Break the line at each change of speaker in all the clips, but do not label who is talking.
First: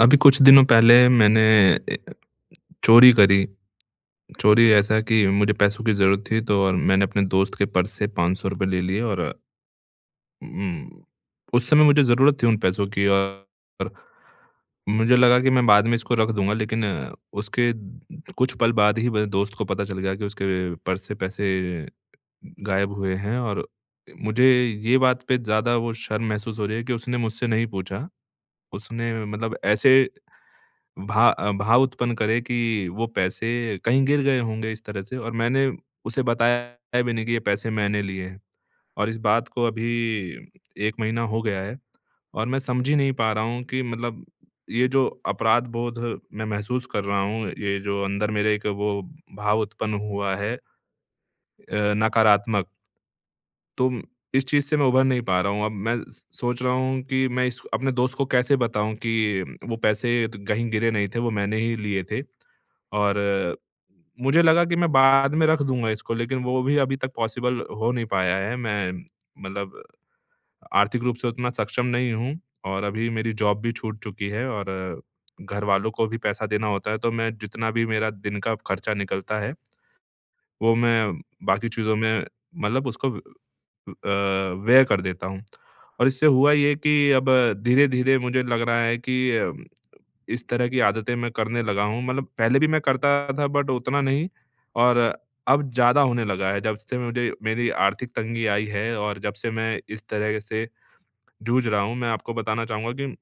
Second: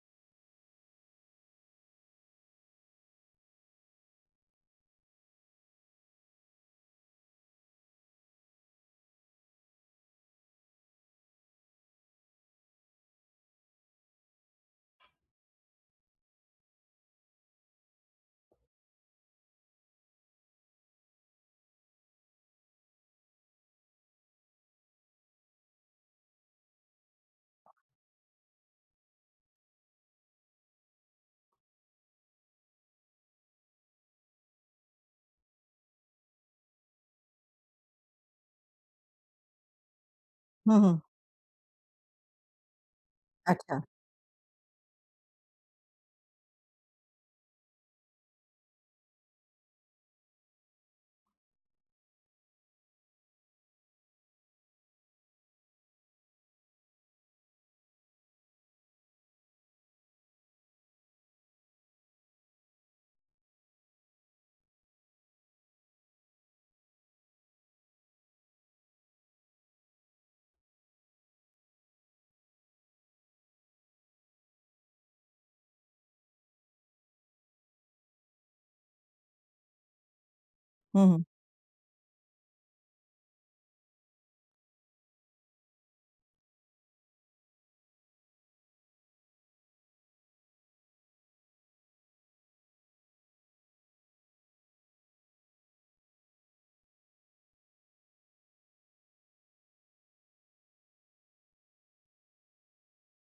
अभी कुछ दिनों पहले मैंने ए, चोरी करी। चोरी ऐसा कि मुझे पैसों की ज़रूरत थी, तो और मैंने अपने दोस्त के पर्स से ₹500 ले लिए, और उम, उस समय मुझे ज़रूरत थी उन पैसों की। और मुझे लगा कि मैं बाद में इसको रख दूँगा, लेकिन कुछ पल बाद ही मेरे दोस्त को पता चल गया कि उसके पर्स से पैसे गायब हुए हैं। और मुझे ये बात पे ज़्यादा वो शर्म महसूस हो रही है कि उसने मुझसे नहीं पूछा। उसने मतलब ऐसे भाव उत्पन्न करे कि वो पैसे कहीं गिर गए होंगे, इस तरह से। और मैंने उसे बताया भी नहीं कि ये पैसे मैंने लिए हैं। और इस बात को अभी
हुँ,
1
हुँ।
महीना हो गया है, और मैं समझ ही नहीं पा रहा हूँ
अच्छा।
कि मतलब, ये जो अपराध बोध मैं महसूस कर रहा हूँ, ये जो अंदर मेरे एक वो भाव उत्पन्न हुआ है, नकारात्मक, तो इस चीज़ से मैं उभर नहीं पा रहा हूँ। अब मैं स सोच रहा हूँ कि मैं इस अपने दोस्त को कैसे बताऊँ कि वो पैसे त कहीं गिरे नहीं थे, वो मैंने ही लिए थे। और मुझे लगा कि मैं बाद में रख दूँगा इसको, लेकिन वो भी अभी तक पॉसिबल हो नहीं पाया है। मैं मतलब आर्थिक रूप से उतना सक्षम नहीं हूँ, और अभी मेरी जॉब भी छूट चुकी है, और घरवालों को भी पैसा देना होता है। तो मैं जितना भी मेरा दिन का खर्चा निकलता है, वो
हुँ,
मैं
हुँ।
बाकी चीज़ों में, मतलब उसको अ, व्यय कर देता हूँ। और इससे हुआ ये कि अब धीरे-धीरे मुझे लग रहा है कि इस तरह की आदतें मैं करने लगा हूँ। मतलब पहले भी मैं करता था, बट उतना नहीं, और अब ज़्यादा होने लगा है। जब से मुझे मेरी आर्थिक तंगी आई है, और जब से मैं इस तरह से जूझ रहा हूँ, मैं आपको बताना चाहूँगा कि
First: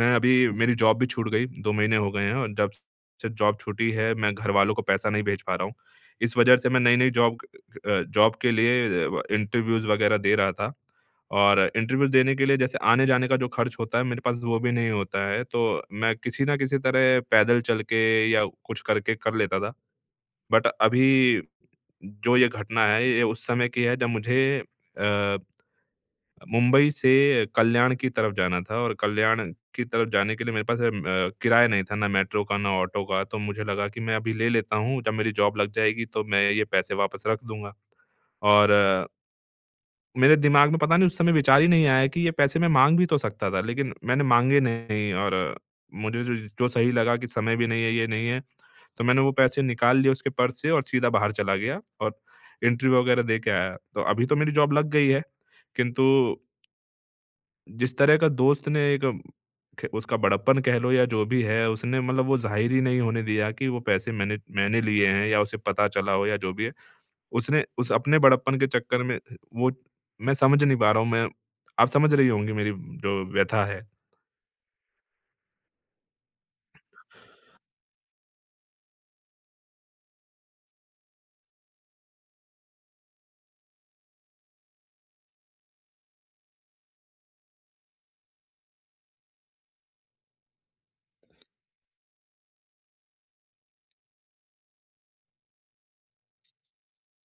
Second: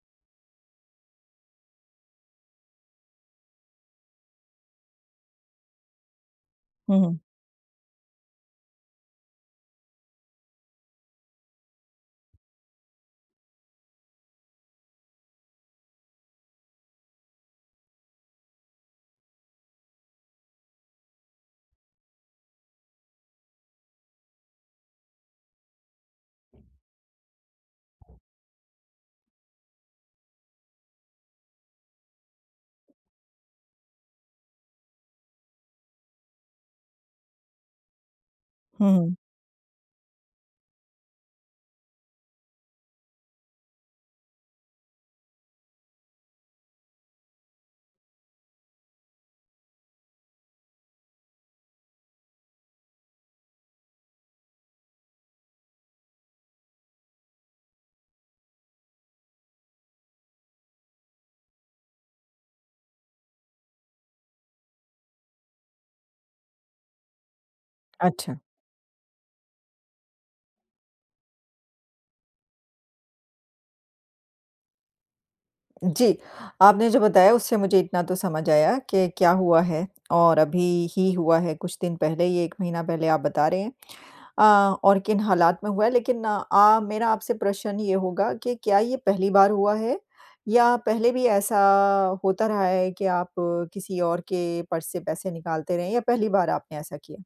मैं अभी, मेरी जॉब भी छूट गई, 2 महीने हो गए हैं। और जब से जॉब छूटी है, मैं घरवालों को पैसा नहीं भेज पा रहा हूँ। इस वजह से मैं
हुँ,
नई-नई
हुँ।
जॉब, जॉब के लिए इंटरव्यूज़ वगैरह दे रहा था। और इंटरव्यू देने के लिए, जैसे आने-जाने का जो खर्च होता है, मेरे पास वो भी नहीं होता है, तो मैं किसी न किसी तरह पैदल चल के या कुछ करके कर लेता था। बट अभी जो ये घटना है, ये उस समय की है जब मुझे अ मुंबई से कल्याण की तरफ जाना था। और कल्याण की तरफ जाने के लिए मेरे पास किराया नहीं था, ना मेट्रो का, ना ऑटो का। तो मुझे लगा कि मैं अभी ले लेता हूँ, जब मेरी जॉब लग जाएगी तो मैं ये पैसे वापस रख दूँगा। और
हुँ, हुँ।
मेरे दिमाग में पता नहीं उस समय विचार ही नहीं आया कि ये पैसे मैं माँग भी तो सकता था, लेकिन मैंने माँगे नहीं। और मुझे जो जो सही लगा कि समय भी नहीं है, ये नहीं है, तो मैंने वो पैसे निकाल लिए उसके पर्स से, और सीधा बाहर चला गया, और इंटरव्यू वगैरह दे के आया। तो अभी तो मेरी जॉब लग गई है, किंतु जिस तरह का दोस्त ने, एक ख उसका बड़प्पन कह लो या जो भी है, उसने मतलब वो ज़ाहिर ही नहीं होने दिया कि वो पैसे मैंने मैंने लिए हैं, या उसे पता चला हो, या जो भी है। उसने उस अपने
अच्छा।
बड़प्पन के चक्कर में, वो मैं समझ नहीं पा रहा हूँ। मैं, आप समझ रही होंगी मेरी जो व्यथा है।
जी, आपने जो बताया उससे मुझे इतना तो समझ आया कि क्या हुआ है और अभी ही हुआ है, कुछ दिन पहले ही 1 महीना पहले आप बता रहे हैं, अ, और किन हालात में हुआ है। लेकिन मेरा आपसे प्रश्न ये होगा कि क्या ये पहली बार हुआ है या पहले भी ऐसा होता रहा है कि आप किसी और के पर्स से पैसे निकालते रहे या पहली बार आपने ऐसा किया?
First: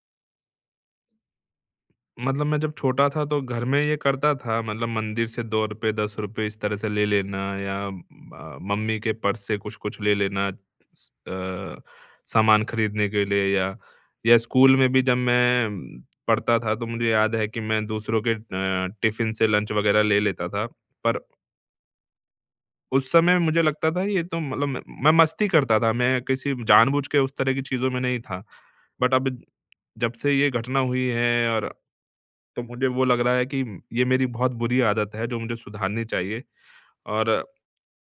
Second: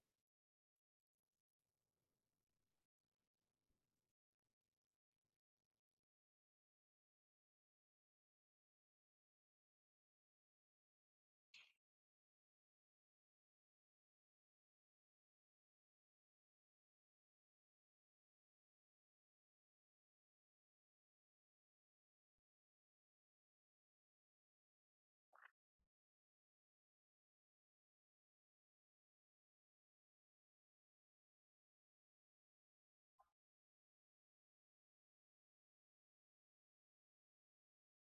मतलब, मैं जब छोटा था तो घर में ये करता था, मतलब मंदिर से ₹2, ₹10 इस तरह से ले लेना, या मम्मी के पर्स से कुछ-कुछ ले लेना, स अ, सामान खरीदने के लिए, या स्कूल में भी जब मैं पढ़ता था, तो मुझे याद है कि मैं दूसरों के टिफ़िन से लंच वगैरह ले लेता था। पर उस समय मुझे लगता था ये तो मतलब, मैं मस्ती करता था, मैं किसी जानबूझ के उस तरह की चीज़ों में नहीं था। बट अब जब से ये घटना हुई है, और तो मुझे वो लग रहा है कि ये मेरी बहुत बुरी आदत है, जो मुझे सुधारनी चाहिए। और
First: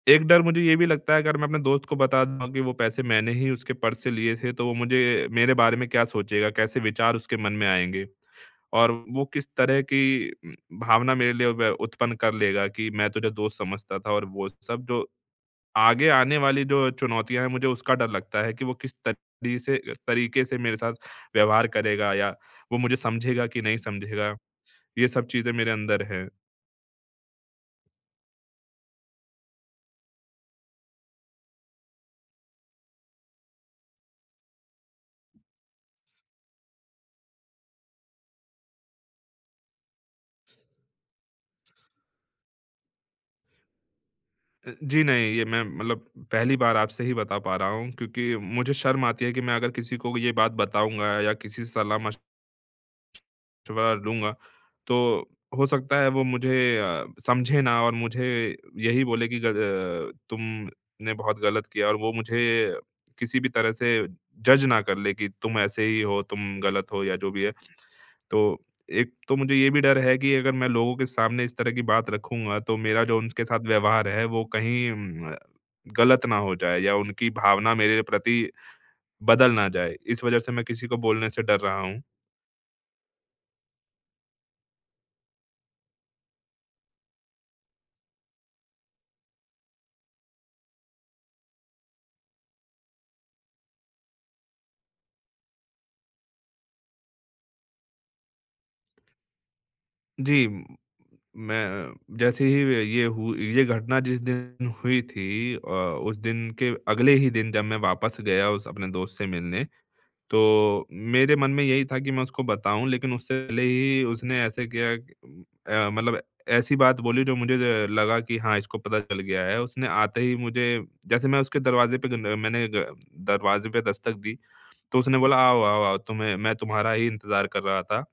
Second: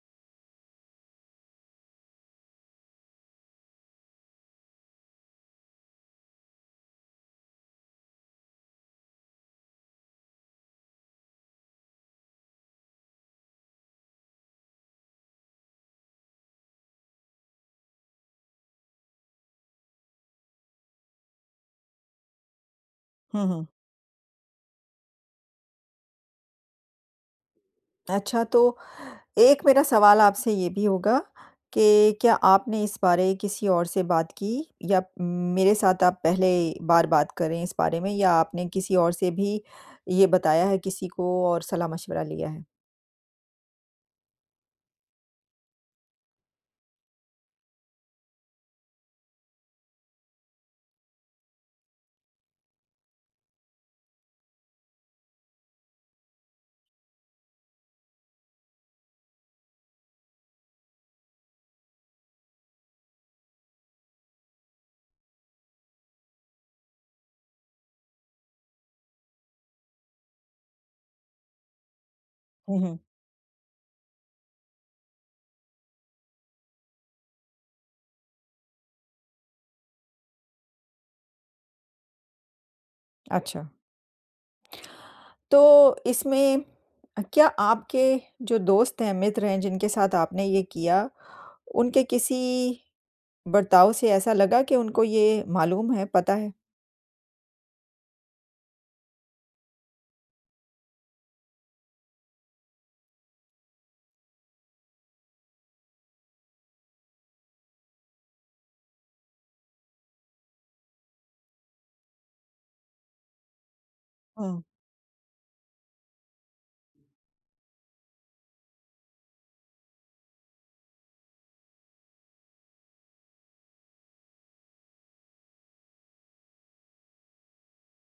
एक डर मुझे ये भी लगता है, अगर मैं अपने दोस्त को बता दूँगा कि वो पैसे मैंने ही उसके पर्स से लिए थे, तो वो मुझे, मेरे बारे में क्या सोचेगा? कैसे विचार उसके मन में आएँगे? और वो किस तरह की भावना मेरे लिए व उत्पन्न कर लेगा कि मैं तुझे दोस्त समझता था, और वो सब, जो आगे आने वाली जो चुनौतियाँ हैं, मुझे उसका डर लगता है कि वो किस तरीके से मेरे साथ व्यवहार करेगा, या वो मुझे
हुँ,
समझेगा कि
हुँ।
नहीं समझेगा? ये सब चीज़ें मेरे अंदर हैं।
अच्छा, तो एक मेरा सवाल आपसे ये भी होगा कि क्या आपने इस बारे किसी और से बात की या मेरे साथ आप पहले बार बात कर रहे हैं इस बारे में या आपने किसी और से भी ये बताया है किसी को और सलाह-मशवरा लिया है?
जी नहीं, ये मैं मतलब पहली बार आपसे ही बता पा रहा हूँ, क्योंकि मुझे शर्म आती है कि मैं अगर किसी को ये बात बताऊँगा, या किसी से सलाह-मशवरा लूँगा, तो हो सकता है वो मुझे समझे ना, और मुझे यही बोले कि तुमने बहुत गलत किया, और वो मुझे किसी भी तरह से जज ना कर ले कि तुम ऐसे ही हो, तुम गलत हो, या जो भी है। तो एक तो मुझे ये भी डर है कि अगर मैं लोगों के सामने इस तरह की बात रखूँगा, तो
हुँ, हुँ।
मेरा जो उनके साथ व्यवहार है, वो कहीं गलत ना हो जाए, या उनकी भावना मेरे प्रति बदल ना जाए। इस वजह से मैं किसी को बोलने से डर रहा हूँ।
अच्छा, तो इसमें क्या आपके जो दोस्त हैं, मित्र हैं जिनके साथ आपने ये किया, उनके किसी बर्ताव से ऐसा लगा कि उनको ये मालूम है, पता है?
जी। मैं जैसे ही ये घटना जिस दिन हुई थी, उस दिन के अगले ही दिन जब मैं वापस गया उस अपने दोस्त से मिलने, तो मेरे मन में यही था कि मैं उसको बताऊँ, लेकिन उससे पहले ही उसने
हुँ,
ऐसे किया कि, मतलब ऐसी बात बोली जो मुझे, ज लगा कि हाँ, इसको पता चल गया है। उसने आते ही मुझे, जैसे मैं उसके दरवाज़े पे, गन मैंने ग दरवाज़े पे दस्तक दी, तो उसने बोला, "आओ, आओ, आओ, तुम्हें, मैं तुम्हारा ही इंतज़ार कर रहा था।"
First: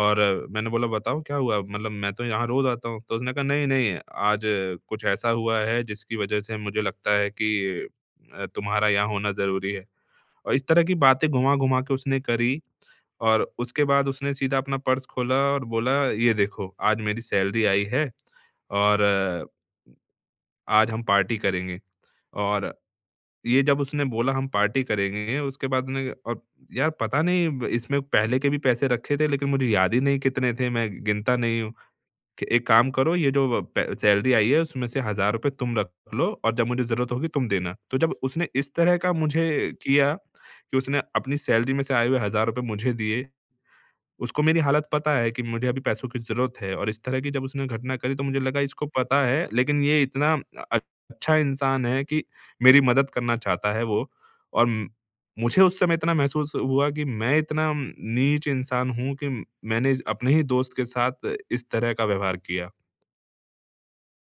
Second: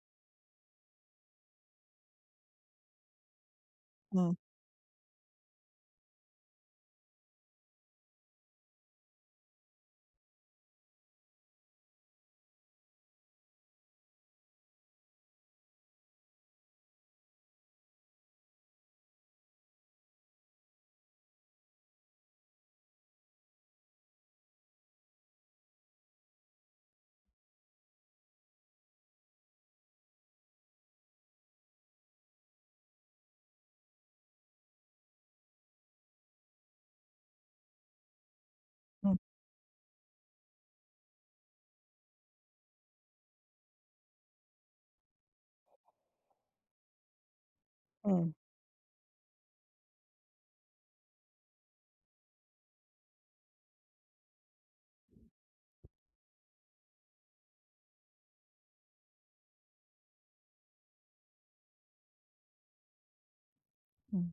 और मैंने बोला, "बताओ क्या हुआ? मतलब मैं तो यहाँ रोज़ आता हूँ।" तो उसने कहा, "नहीं, नहीं,
हुँ,
आज कुछ ऐसा हुआ है जिसकी वज़ह से मुझे लगता है कि तुम्हारा यहाँ होना ज़रूरी है।" और इस तरह की बातें घुमा-घुमा के उसने करी, और उसके बाद उसने सीधा अपना पर्स खोला, और बोला, "ये देखो, आज मेरी सैलरी आई है, और आज हम पार्टी करेंगे।" और ये जब उसने बोला हम पार्टी करेंगे, उसके बाद ने, और यार पता नहीं, इसमें पहले के भी पैसे रखे थे, लेकिन मुझे याद ही नहीं कितने थे, मैं गिनता नहीं हूँ। कि एक काम करो, ये जो पे सैलरी आई है उसमें से ₹1000 तुम रख लो, और जब मुझे ज़रूरत होगी तुम देना। तो जब उसने इस तरह का
हुँ,
मुझे किया कि उसने अपनी सैलरी में से आए हुए ₹1000 मुझे दिए, उसको मेरी हालत पता है कि मुझे अभी पैसों की ज़रूरत है, और इस तरह की जब उसने घटना करी, तो
हुँ,
मुझे लगा इसको पता है, लेकिन ये इतना अ, अच्छा इंसान है कि मेरी मदद करना चाहता है वो, और मुझे उस समय इतना महसूस हुआ कि मैं इतना नीच इंसान हूँ कि मैंने अपने ही दोस्त के साथ इस तरह का व्यवहार किया।
हुँ।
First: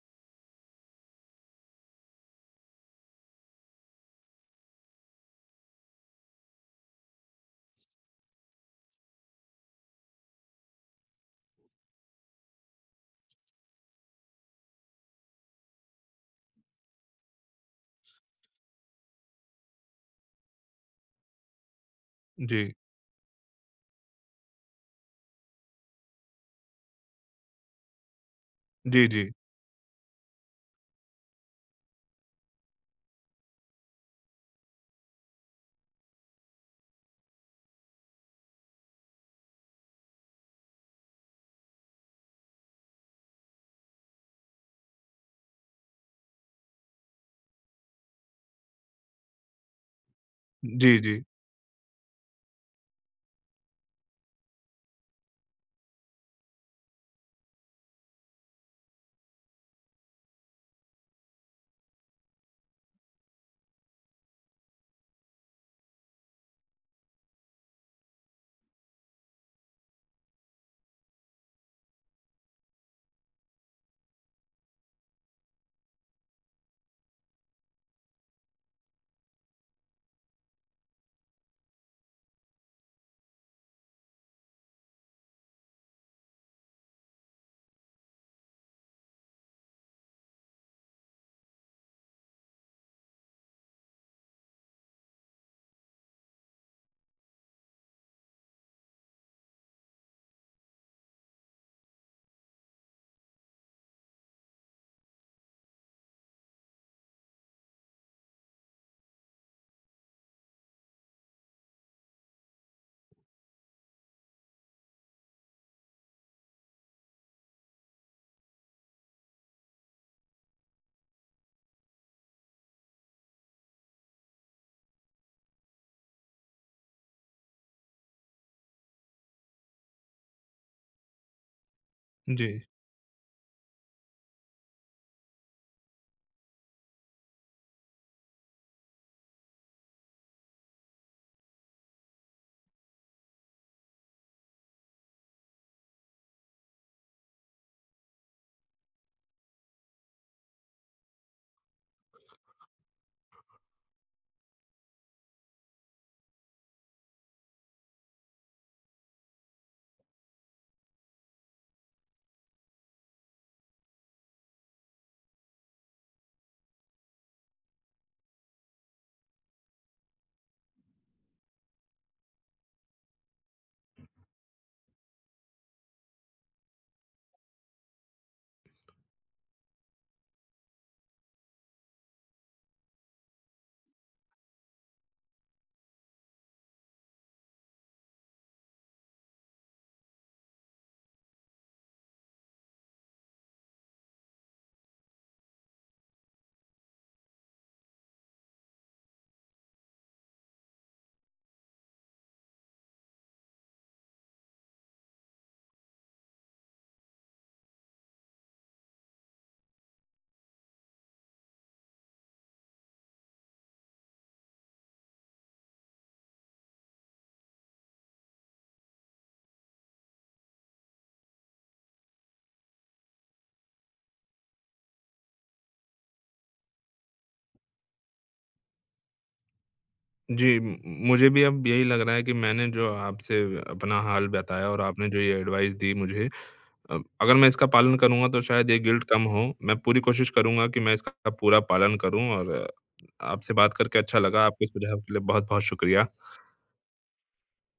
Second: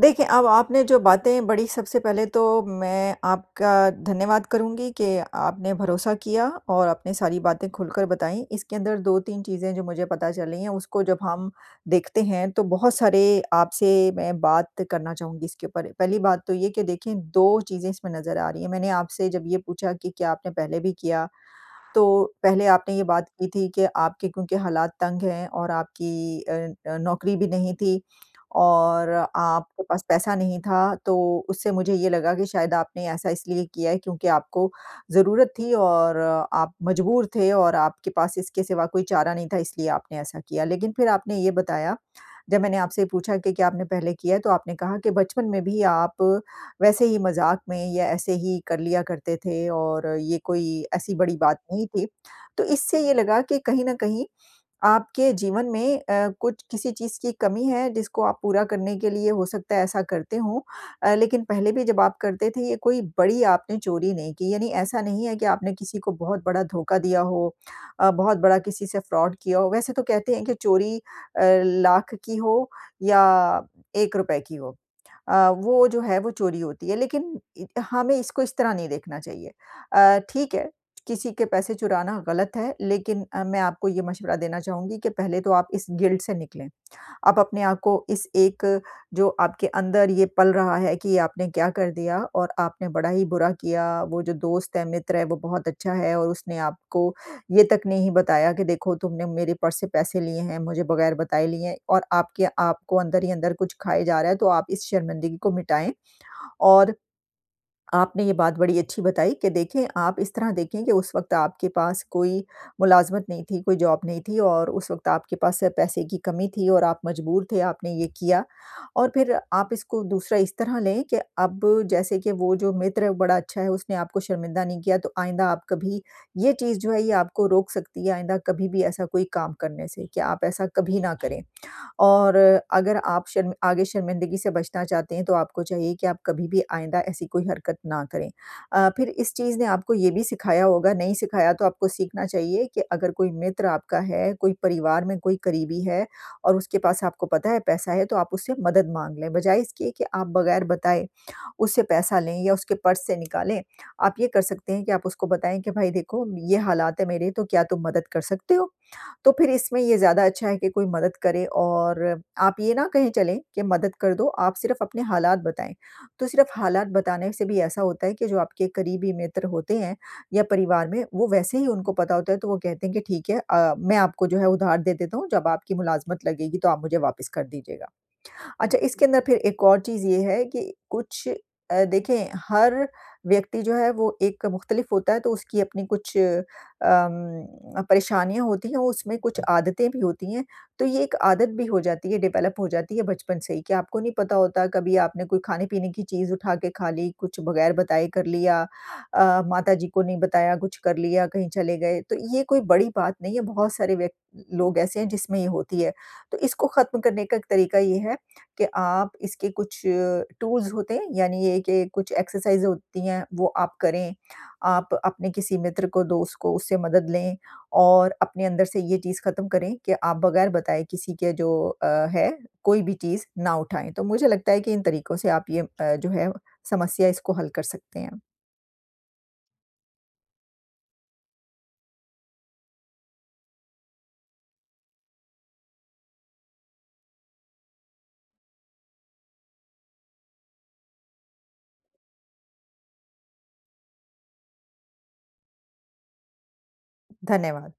देखिए, अब आपने जो बातें बड़ी सबसे पहले तो मैं आपका धन्यवाद करूँगी कि आपने भरोसा किया और आपने सारी बातें खुलकर बताई। इसके अंदर 2-3 चीज़ें जो मुझे पता चली हैं, उसको जब हम देखते हैं, तो बहुत सारे आपसे मैं बात करना चाहूँगी इसके ऊपर। पहली बात तो ये कि देखिए, 2 चीज़ें इसमें नज़र आ रही हैं। मैंने आपसे जब ये पूछा कि क्या आपने पहले भी किया, तो
जी।
पहले आपने ये बात की थी कि आपके क्योंकि हालात तंग हैं और आपकी नौकरी भी नहीं थी
जी,
और
जी।
आपके पास पैसा नहीं था, तो उससे मुझे ये लगा कि शायद आपने ऐसा इसलिए किया है क्योंकि आपको ज़रूरत थी और आप मजबूर थे और आपके पास इसके सिवा कोई चारा नहीं था इसलिए आपने ऐसा किया। लेकिन फिर आपने ये बताया, जब मैंने आपसे पूछा कि क्या आपने पहले किया है, तो आपने कहा कि बचपन में भी आप वैसे ही मज़ाक में या ऐसे ही कर लिया करते थे और ये कोई
जी,
ऐसी
जी।
बड़ी बात नहीं थी। तो इससे ये लगा कि कहीं न कहीं आपके जीवन में कुछ किसी चीज़ की कमी है जिसको आप पूरा करने के लिए हो सकता है ऐसा करते हो। लेकिन पहले भी जब आप करते थे ये कोई बड़ी आपने चोरी नहीं की यानी ऐसा नहीं है कि आपने किसी को बहुत बड़ा धोखा दिया हो, बहुत बड़ा किसी से फ्रॉड किया हो। वैसे तो कहते हैं कि चोरी लाख की हो या ₹1 की हो। वो जो है वो चोरी होती है। लेकिन इ हमें इसको इस तरह नहीं देखना चाहिए। ठीक है, किसी के पैसे चुराना गलत है लेकिन मैं आपको ये मशवरा देना चाहूँगी कि पहले तो आप इस गिल्ट से निकलें। आप अपने आप को इस एक जो आपके अंदर ये पल रहा है कि ये आपने क्या कर दिया और आपने बड़ा ही बुरा किया, वो जो दोस्त है, मित्र है, वो बहुत अच्छा है और उसने आपको ये तक नहीं बताया कि देखो तुमने मेरे पर्स से पैसे लिए हैं, मुझे बगैर बताए लिए हैं और आपके आपको अंदर ही अंदर कुछ खाए जा रहा है, तो आप इस शर्मिंदगी को मिटाएँ। और आपने ये बात बड़ी अच्छी बताई कि देखें, आप इस तरह देखें कि उस वक़्त आपके पास कोई मुलाज़मत नहीं थी, कोई जॉब नहीं थी और उस वक़्त आपके पास सिर्फ पैसे की कमी थी और आप मजबूर थे, आपने ये किया। और फिर आप इसको दूसरा इस तरह लें कि अब जैसे कि वो जो मित्र है वो बड़ा अच्छा है, उसने आपको शर्मिंदा नहीं किया, तो आइंदा आप कभी ये चीज़ जो है, ये आपको रोक सकती है, आइंदा कभी भी ऐसा कोई काम करने से कि आप ऐसा कभी ना करें। और
जी।
अगर आप शर्म आगे शर्मिंदगी से बचना चाहते हैं, तो आपको चाहिए कि आप कभी भी आइंदा ऐसी कोई हरकत ना करें। फिर इस चीज़ ने आपको ये भी सिखाया होगा, नहीं सिखाया तो आपको सीखना चाहिए कि अगर कोई मित्र आपका है, कोई परिवार में कोई करीबी है और उसके पास आपको पता है पैसा है, तो आप उससे मदद माँग लें। बजाए इसके कि आप बगैर बताए उससे पैसा लें या उसके पर्स से निकालें, आप ये कर सकते हैं कि आप उसको बताएँ कि, "भाई देखो, ये हालात है मेरे, तो क्या तुम मदद कर सकते हो?" तो फिर इसमें ये ज़्यादा अच्छा है कि कोई मदद करे और आप ये ना कहीं चलें कि मदद कर दो, आप सिर्फ़ अपने हालात बताएँ। तो सिर्फ़ हालात बताने से भी ऐसा होता है कि जो आपके करीबी मित्र होते हैं या परिवार में, वो वैसे ही उनको पता होता है तो वो कहते हैं कि ठीक है, मैं आपको जो है उधार दे देता हूँ, जब आपकी मुलाज़मत लगेगी तो आप मुझे वापस कर दीजिएगा। अच्छा, इसके अंदर फिर एक और चीज़ ये है कि कुछ देखें, हर व्यक्ति जो है वो एक मुख़्तलिफ़ होता है तो उसकी अपनी कुछ परेशानियाँ होती हैं, उसमें कुछ आदतें भी होती हैं। तो ये एक आदत भी हो जाती है, डेवलप हो जाती है बचपन से ही कि आपको नहीं पता होता कभी आपने कोई खाने-पीने की चीज़ उठा के खा ली, कुछ बगैर बताए कर लिया, माताजी को नहीं बताया, कुछ कर लिया, कहीं चले गए। तो ये कोई बड़ी बात नहीं है, बहुत सारे व्यक लोग ऐसे हैं जिसमें ये होती है। तो इसको ख़त्म करने का एक तरीका ये है कि आप इसके कुछ टूल्स होते हैं यानी ये कि कुछ एक्सरसाइज़ होती हैं वो आप करें। आप अपने किसी मित्र को, दोस्त को उससे मदद लें और अपने अंदर से ये चीज़ ख़त्म करें कि आप बगैर बताए किसी के जो अ, है कोई भी चीज़ ना उठाएँ। तो मुझे लगता है कि इन तरीकों से आप ये जो है समस्या इसको हल कर सकते हैं।
जी, म मुझे भी अब यही लग रहा है कि मैंने जो आपसे अपना हाल बताया, और आपने जो ये एडवाइस दी मुझे, अगर मैं इसका पालन करूँगा तो शायद ये गिल्ट कम हो। मैं पूरी कोशिश करूँगा कि मैं इसका पूरा पालन करूँ, और आपसे बात करके अच्छा लगा। आपके सुझाव के लिए बहुत-बहुत शुक्रिया।
धन्यवाद।